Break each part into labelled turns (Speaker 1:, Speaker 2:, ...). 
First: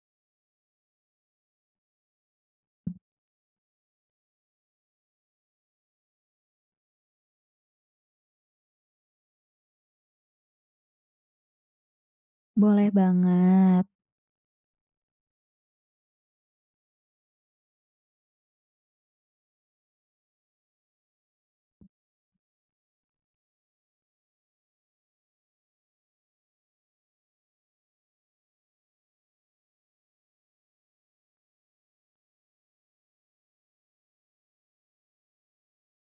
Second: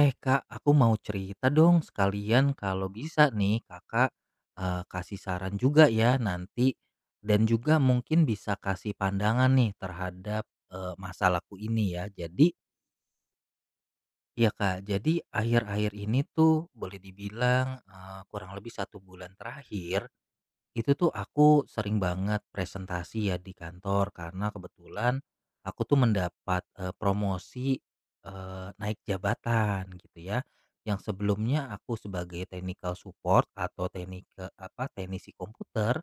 Speaker 1: Kak, aku mau cerita dong sekalian kalau bisa nih Kakak kasih saran juga ya nanti dan juga mungkin bisa kasih pandangan nih terhadap masalahku ini ya. Jadi
Speaker 2: Boleh banget.
Speaker 1: ya Kak, jadi akhir-akhir ini tuh boleh dibilang kurang lebih satu bulan terakhir itu tuh aku sering banget presentasi ya di kantor karena kebetulan aku tuh mendapat promosi, naik jabatan gitu ya. Yang sebelumnya aku sebagai technical support atau teknik apa teknisi komputer,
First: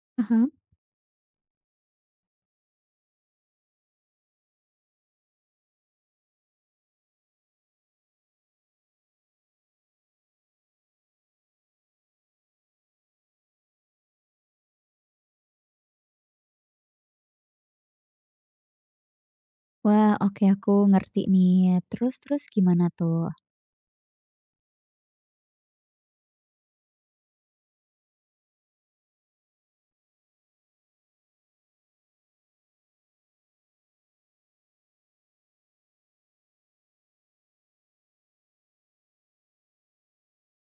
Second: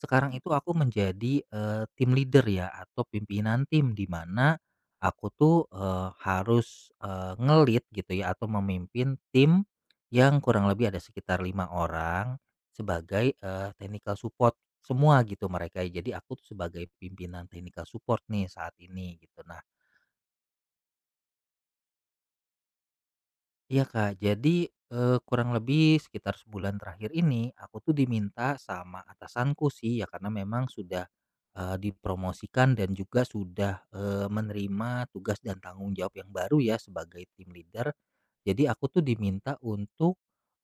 Speaker 1: sekarang itu
Speaker 2: Ah,
Speaker 1: aku menjadi tim leader ya atau pimpinan tim di mana aku tuh harus ngelit gitu ya atau memimpin tim yang kurang lebih ada sekitar lima orang sebagai, technical support semua gitu mereka. Ya. Jadi aku tuh sebagai pimpinan technical support nih saat ini gitu. Nah,
Speaker 2: wah, oke, aku ngerti nih. Terus terus gimana tuh?
Speaker 1: iya Kak, jadi, kurang lebih sekitar sebulan terakhir ini, aku tuh diminta sama atasanku sih, ya karena memang sudah, dipromosikan dan juga sudah, menerima tugas dan tanggung jawab yang baru ya sebagai tim leader. Jadi aku tuh diminta untuk,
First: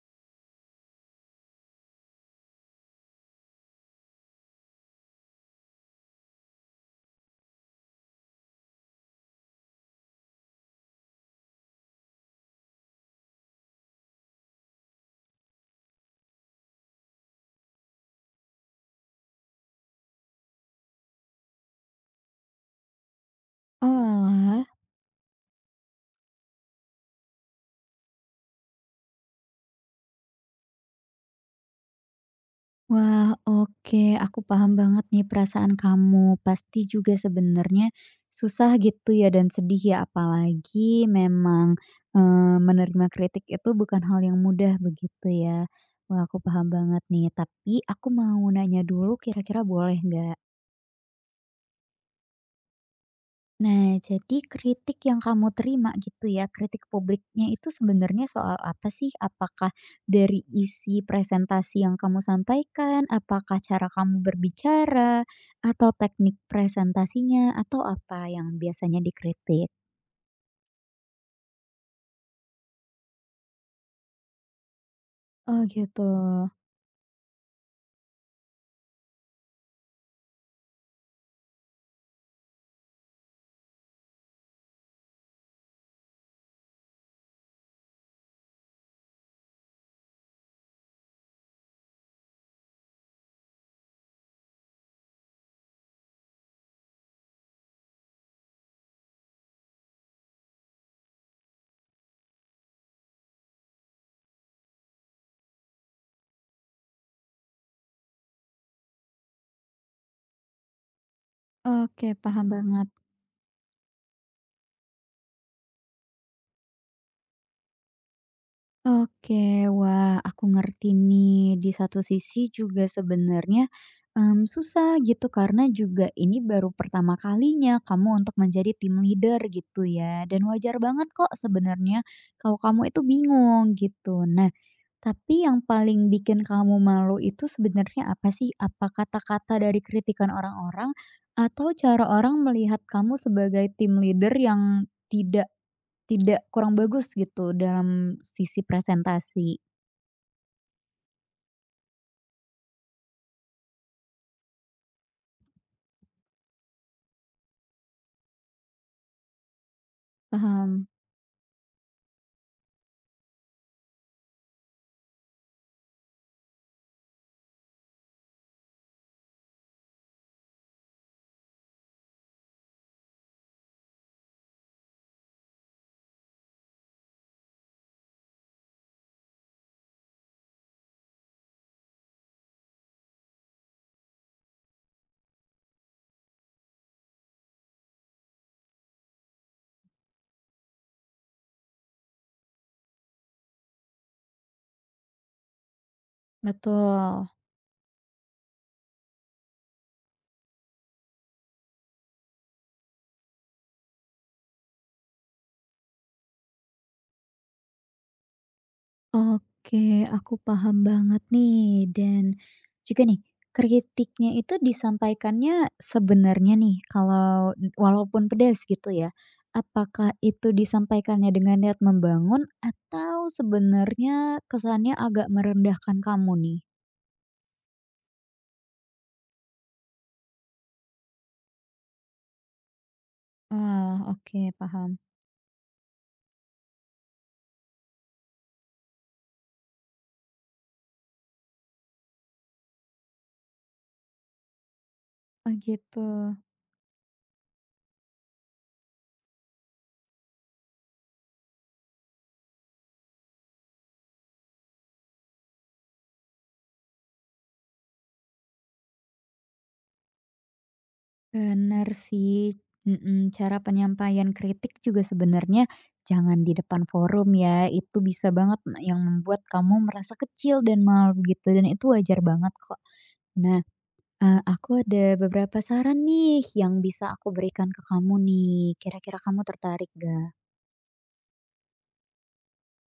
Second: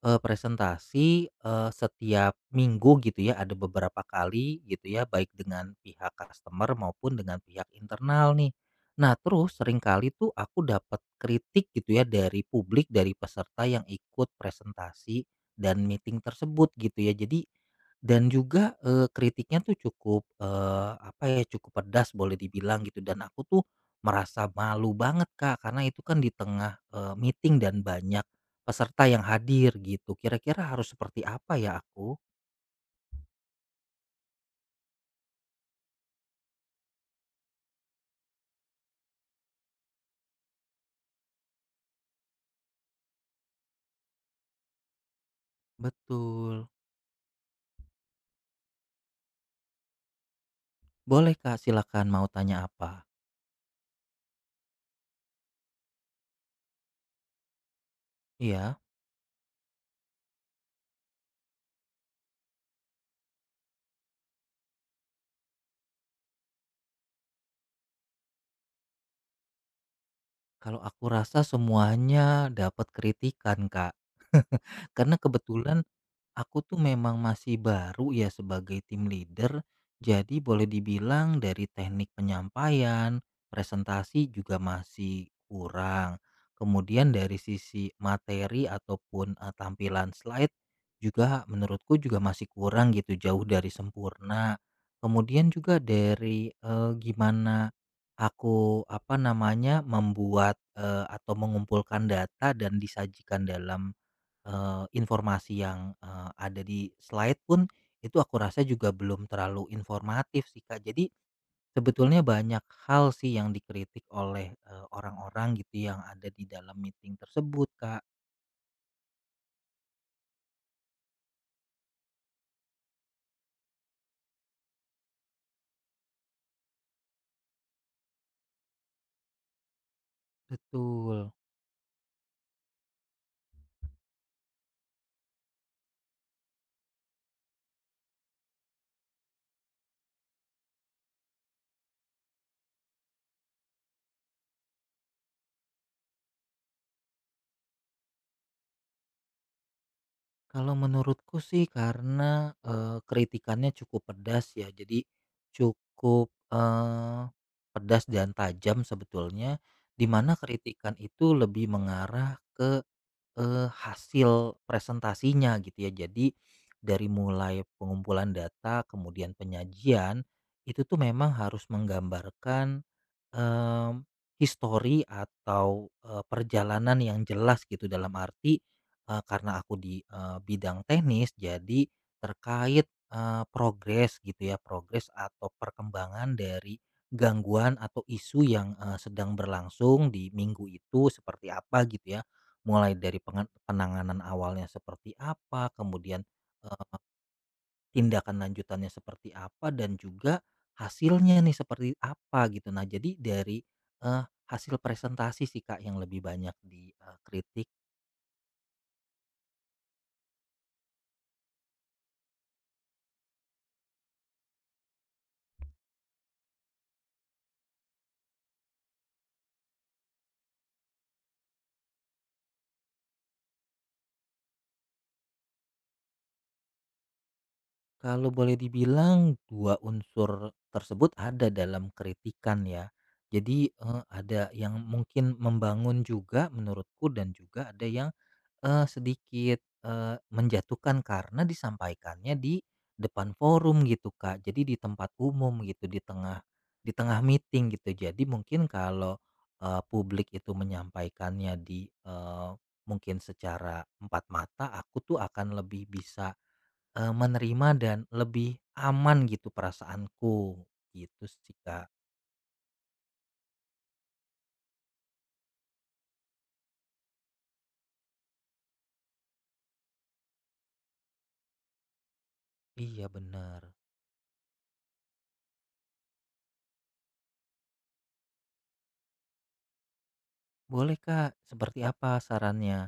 Speaker 1: presentasi, setiap minggu gitu ya, ada beberapa kali gitu ya, baik dengan pihak customer maupun dengan pihak internal nih. Nah, terus seringkali tuh aku dapat kritik gitu ya dari publik, dari peserta yang ikut presentasi dan meeting tersebut gitu ya. Jadi dan juga kritiknya tuh cukup apa ya cukup pedas boleh dibilang gitu dan aku tuh merasa
Speaker 2: Oalah.
Speaker 1: malu banget Kak karena itu kan di tengah meeting dan banyak peserta yang hadir gitu. Kira-kira harus seperti apa ya aku?
Speaker 2: Wah, oke. Aku paham banget nih perasaan kamu. Pasti juga sebenarnya susah gitu ya dan sedih ya, apalagi memang, menerima kritik itu bukan hal yang mudah begitu ya. Wah, aku
Speaker 1: Betul.
Speaker 2: paham banget nih. Tapi aku mau nanya dulu kira-kira boleh nggak?
Speaker 1: Boleh Kak, silakan mau tanya apa?
Speaker 2: Nah, jadi kritik yang kamu terima gitu ya, kritik publiknya itu sebenarnya soal
Speaker 1: Iya.
Speaker 2: apa sih? Apakah dari isi presentasi yang kamu sampaikan, apakah cara kamu berbicara, atau teknik presentasinya, atau apa yang biasanya dikritik?
Speaker 1: Kalau aku rasa semuanya dapat kritikan, Kak. Karena
Speaker 2: Oh
Speaker 1: kebetulan,
Speaker 2: gitu.
Speaker 1: aku tuh memang masih baru ya sebagai tim leader, jadi boleh dibilang dari teknik penyampaian, presentasi juga masih kurang. Kemudian dari sisi materi ataupun tampilan slide juga menurutku juga masih kurang gitu, jauh dari sempurna. Kemudian juga dari gimana aku apa namanya membuat atau mengumpulkan data dan disajikan dalam informasi yang, ada di slide pun itu aku rasa juga belum terlalu informatif sih, Kak. Jadi
Speaker 2: Oke,
Speaker 1: sebetulnya
Speaker 2: paham
Speaker 1: banyak
Speaker 2: banget.
Speaker 1: hal sih yang dikritik oleh, orang-orang gitu yang ada di dalam meeting tersebut, Kak.
Speaker 2: Oke, wah aku ngerti nih. Di satu sisi juga sebenarnya, susah gitu karena juga ini baru pertama kalinya kamu untuk menjadi tim leader gitu ya, dan wajar banget
Speaker 1: Betul.
Speaker 2: kok sebenarnya kalau kamu itu bingung gitu. Nah, tapi yang paling bikin kamu malu itu sebenarnya apa sih? Apa kata-kata dari kritikan orang-orang atau cara orang melihat kamu sebagai tim leader yang tidak tidak kurang bagus gitu dalam sisi presentasi.
Speaker 1: Kalau menurutku sih karena, kritikannya cukup pedas ya, jadi cukup, eee, pedas dan tajam sebetulnya, di mana
Speaker 2: Paham,
Speaker 1: kritikan itu lebih mengarah hasil presentasinya gitu ya. Jadi dari mulai pengumpulan data, kemudian penyajian, itu tuh memang harus menggambarkan, mmm, histori atau, perjalanan yang jelas gitu dalam arti, karena aku di, bidang teknis jadi terkait, progres gitu ya, progres atau perkembangan dari gangguan atau isu yang, sedang berlangsung di minggu itu seperti apa gitu ya. Mulai dari pengan penanganan awalnya seperti apa, kemudian, eee,
Speaker 2: betul.
Speaker 1: tindakan lanjutannya seperti apa, dan juga hasilnya nih seperti apa gitu. Nah, jadi dari, eee, hasil presentasi sih Kak yang lebih banyak dikritik.
Speaker 2: Oke, aku paham banget nih dan juga nih, kritiknya itu disampaikannya sebenarnya nih kalau walaupun pedas gitu ya, apakah itu disampaikannya dengan niat membangun atau sebenarnya kesannya agak merendahkan kamu nih?
Speaker 1: Kalau boleh dibilang 2 unsur tersebut ada dalam kritikan ya. Jadi,
Speaker 2: Ah, oke,
Speaker 1: ada yang
Speaker 2: paham.
Speaker 1: mungkin membangun juga menurutku dan juga ada yang, sedikit, menjatuhkan karena disampaikannya di depan forum gitu, Kak. Jadi di tempat
Speaker 2: Oh
Speaker 1: umum gitu,
Speaker 2: gitu.
Speaker 1: di tengah meeting gitu. Jadi mungkin kalau, publik itu menyampaikannya di, mungkin secara empat mata, aku tuh akan lebih bisa menerima dan lebih aman gitu perasaanku, gitu sih, Kak.
Speaker 2: Benar sih, mhm, cara penyampaian kritik juga sebenarnya jangan di depan forum ya, itu bisa banget yang membuat kamu merasa kecil dan malu gitu, dan itu wajar banget kok.
Speaker 1: Iya,
Speaker 2: Nah,
Speaker 1: bener.
Speaker 2: aku ada beberapa saran nih yang bisa aku berikan ke kamu nih, kira-kira kamu tertarik nggak?
Speaker 1: Boleh, Kak. Seperti apa sarannya?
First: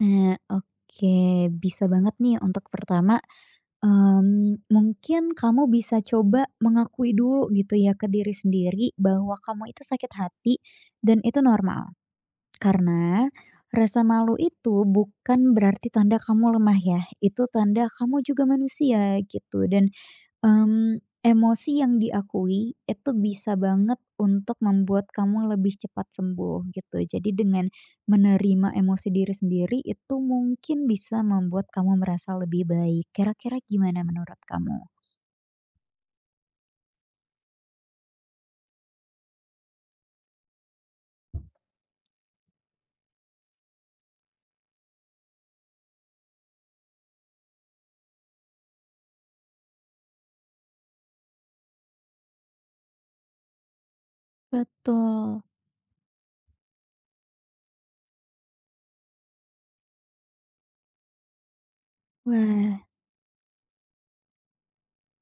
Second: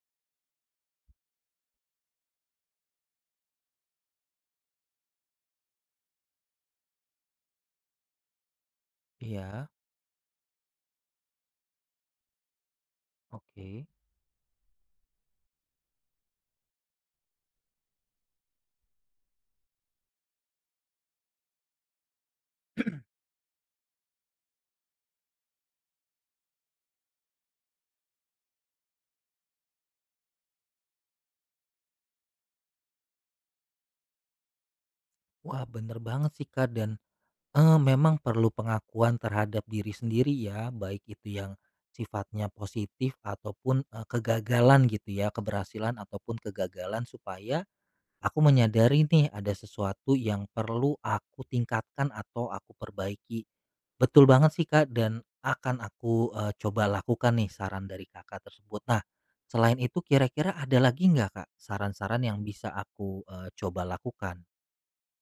Speaker 2: Nah, oke, bisa banget nih untuk pertama. Mungkin kamu bisa coba mengakui dulu gitu ya ke diri sendiri bahwa
Speaker 1: Iya,
Speaker 2: kamu itu sakit hati dan itu normal. Karena
Speaker 1: oke.
Speaker 2: rasa malu itu bukan berarti tanda kamu lemah ya, itu tanda kamu juga manusia gitu dan emosi yang diakui itu bisa banget untuk membuat kamu lebih cepat sembuh gitu. Jadi dengan menerima emosi diri sendiri itu mungkin bisa membuat kamu merasa lebih baik. Kira-kira gimana menurut kamu?
Speaker 1: Wah, bener banget sih, Kak, dan, memang perlu pengakuan terhadap diri sendiri ya, baik itu yang sifatnya positif ataupun, kegagalan gitu ya, keberhasilan ataupun kegagalan supaya aku menyadari nih ada sesuatu yang perlu aku tingkatkan atau aku perbaiki. Betul banget sih, Kak, dan
Speaker 2: Betul.
Speaker 1: akan aku, coba lakukan nih saran dari Kakak tersebut. Nah, selain itu kira-kira ada lagi nggak, Kak, saran-saran yang bisa
Speaker 2: Wah,
Speaker 1: aku, coba lakukan?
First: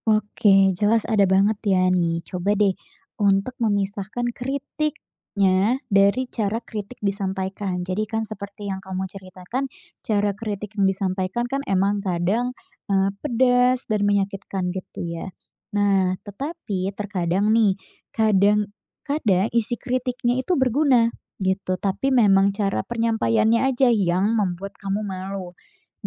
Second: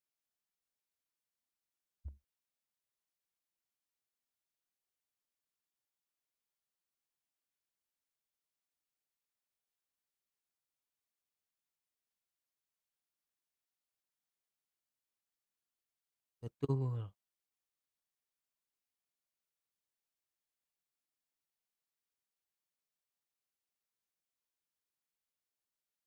Speaker 2: oke, jelas ada banget ya nih. Coba deh untuk memisahkan kritiknya dari cara kritik disampaikan. Jadi kan seperti yang kamu ceritakan, cara kritik yang disampaikan kan emang kadang pedas dan menyakitkan gitu ya. Nah, tetapi
Speaker 1: Betul,
Speaker 2: terkadang nih, kadang kadang isi kritiknya itu berguna gitu, tapi memang cara penyampaiannya aja yang membuat kamu malu.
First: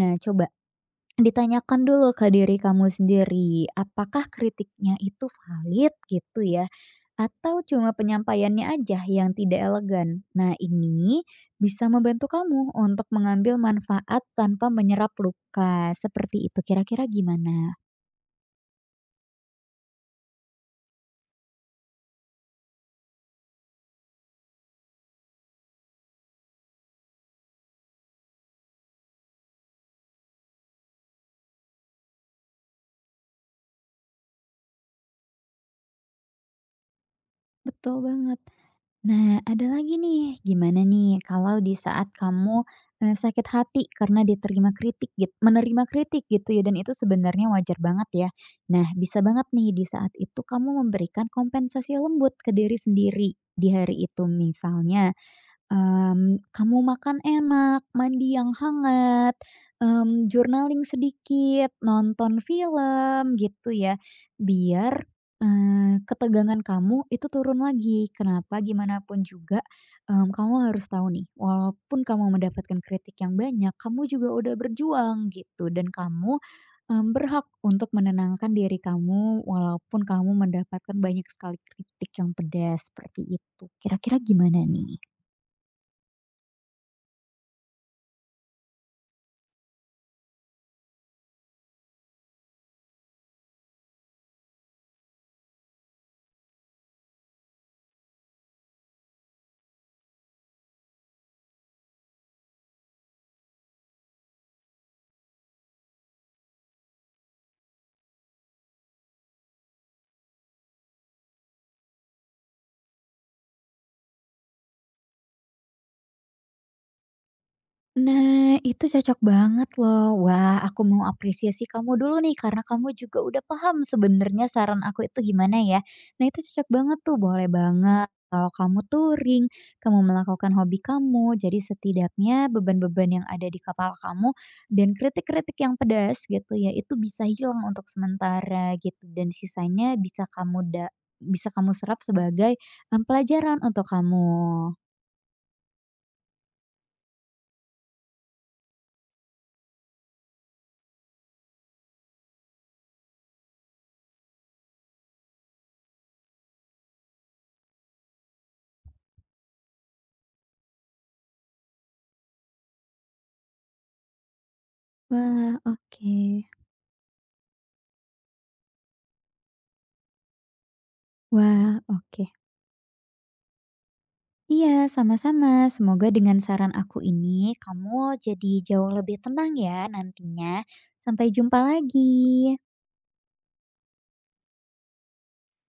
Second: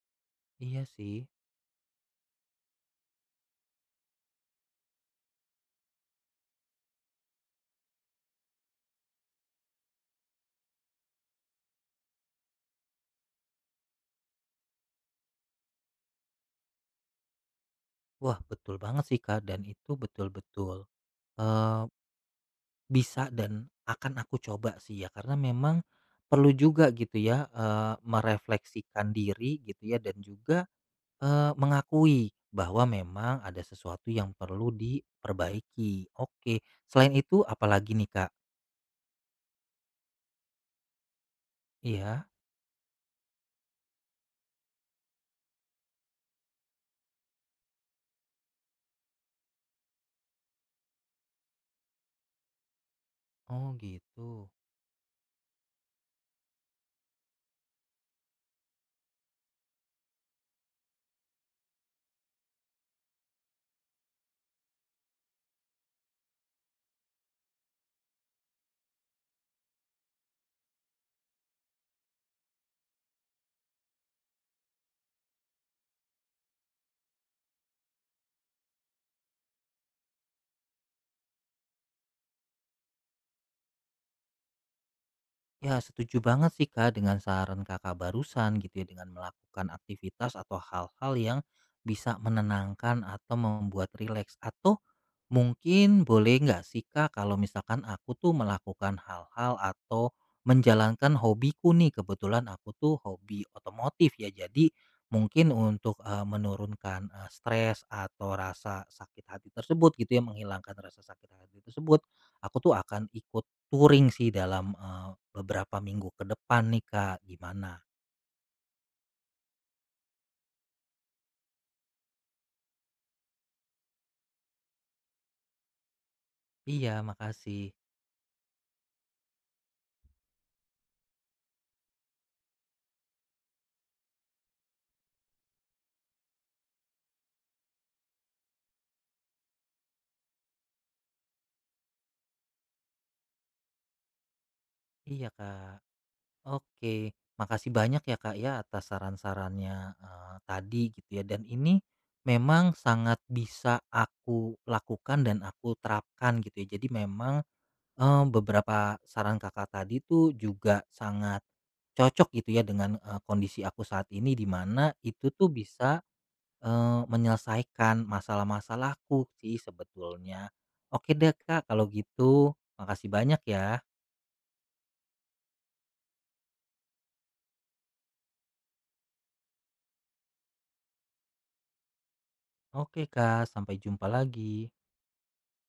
Speaker 2: Nah, coba
Speaker 1: iya sih.
Speaker 2: ditanyakan dulu ke diri kamu sendiri, apakah kritiknya itu valid gitu ya, atau cuma penyampaiannya aja yang tidak elegan. Nah, ini bisa membantu kamu untuk mengambil manfaat tanpa menyerap luka. Seperti itu, kira-kira gimana?
Speaker 1: Wah, betul banget sih, Kak, dan itu betul-betul, eee, bisa dan akan aku coba sih ya, karena memang perlu juga gitu ya, merefleksikan diri gitu ya dan juga mengakui bahwa memang ada sesuatu yang perlu diperbaiki. Oke, selain itu apalagi
Speaker 2: Betul
Speaker 1: nih, Kak?
Speaker 2: banget. Nah, ada lagi nih, gimana nih kalau di saat
Speaker 1: Iya?
Speaker 2: kamu, sakit hati karena diterima kritik menerima kritik gitu ya dan itu sebenarnya wajar banget ya. Nah, bisa banget nih di saat itu kamu memberikan kompensasi lembut ke diri sendiri di
Speaker 1: Oh,
Speaker 2: hari itu.
Speaker 1: gitu.
Speaker 2: Misalnya, kamu makan enak, mandi yang hangat, journaling sedikit, nonton film gitu ya, biar, ketegangan kamu itu turun lagi. Kenapa? Gimana pun juga, kamu harus tahu nih, walaupun kamu mendapatkan kritik yang banyak, kamu juga udah berjuang gitu dan kamu, berhak untuk menenangkan diri kamu walaupun kamu mendapatkan banyak sekali kritik yang pedas seperti itu. Kira-kira gimana nih?
Speaker 1: Ya, setuju banget sih Kak dengan saran Kakak barusan gitu ya dengan melakukan aktivitas atau hal-hal yang bisa menenangkan atau membuat rileks atau mungkin boleh nggak sih Kak kalau misalkan aku tuh melakukan hal-hal atau menjalankan hobiku nih kebetulan aku tuh hobi otomotif ya jadi mungkin untuk menurunkan stres atau rasa sakit hati tersebut gitu ya menghilangkan rasa sakit hati tersebut aku tuh akan ikut touring sih dalam, beberapa minggu ke depan nih, Kak. Gimana?
Speaker 2: Nah, itu cocok banget loh. Wah, aku mau apresiasi kamu dulu nih karena kamu juga udah paham sebenarnya saran aku itu gimana ya. Nah, itu cocok
Speaker 1: Iya,
Speaker 2: banget tuh, boleh
Speaker 1: makasih.
Speaker 2: banget. Kalau kamu touring, kamu melakukan hobi kamu, jadi setidaknya beban-beban yang ada di kepala kamu dan kritik-kritik yang pedas gitu ya, itu bisa hilang untuk sementara gitu dan sisanya bisa kamu da bisa kamu serap sebagai pelajaran untuk kamu.
Speaker 1: Iya, Kak. Oke. Makasih banyak ya, Kak, ya atas saran-sarannya, tadi gitu ya, dan ini memang sangat bisa aku lakukan dan aku terapkan gitu ya. Jadi memang, beberapa saran Kakak tadi tuh juga sangat cocok gitu ya dengan, kondisi aku saat ini di mana itu tuh
Speaker 2: Wah,
Speaker 1: bisa
Speaker 2: oke.
Speaker 1: Menyelesaikan masalah-masalahku sih sebetulnya. Oke deh, Kak,
Speaker 2: Wah,
Speaker 1: kalau
Speaker 2: oke.
Speaker 1: gitu. Makasih banyak ya.
Speaker 2: Iya, sama-sama. Semoga dengan saran aku ini kamu jadi jauh lebih tenang ya nantinya. Sampai jumpa lagi.
Speaker 1: Oke, Kak, sampai jumpa lagi.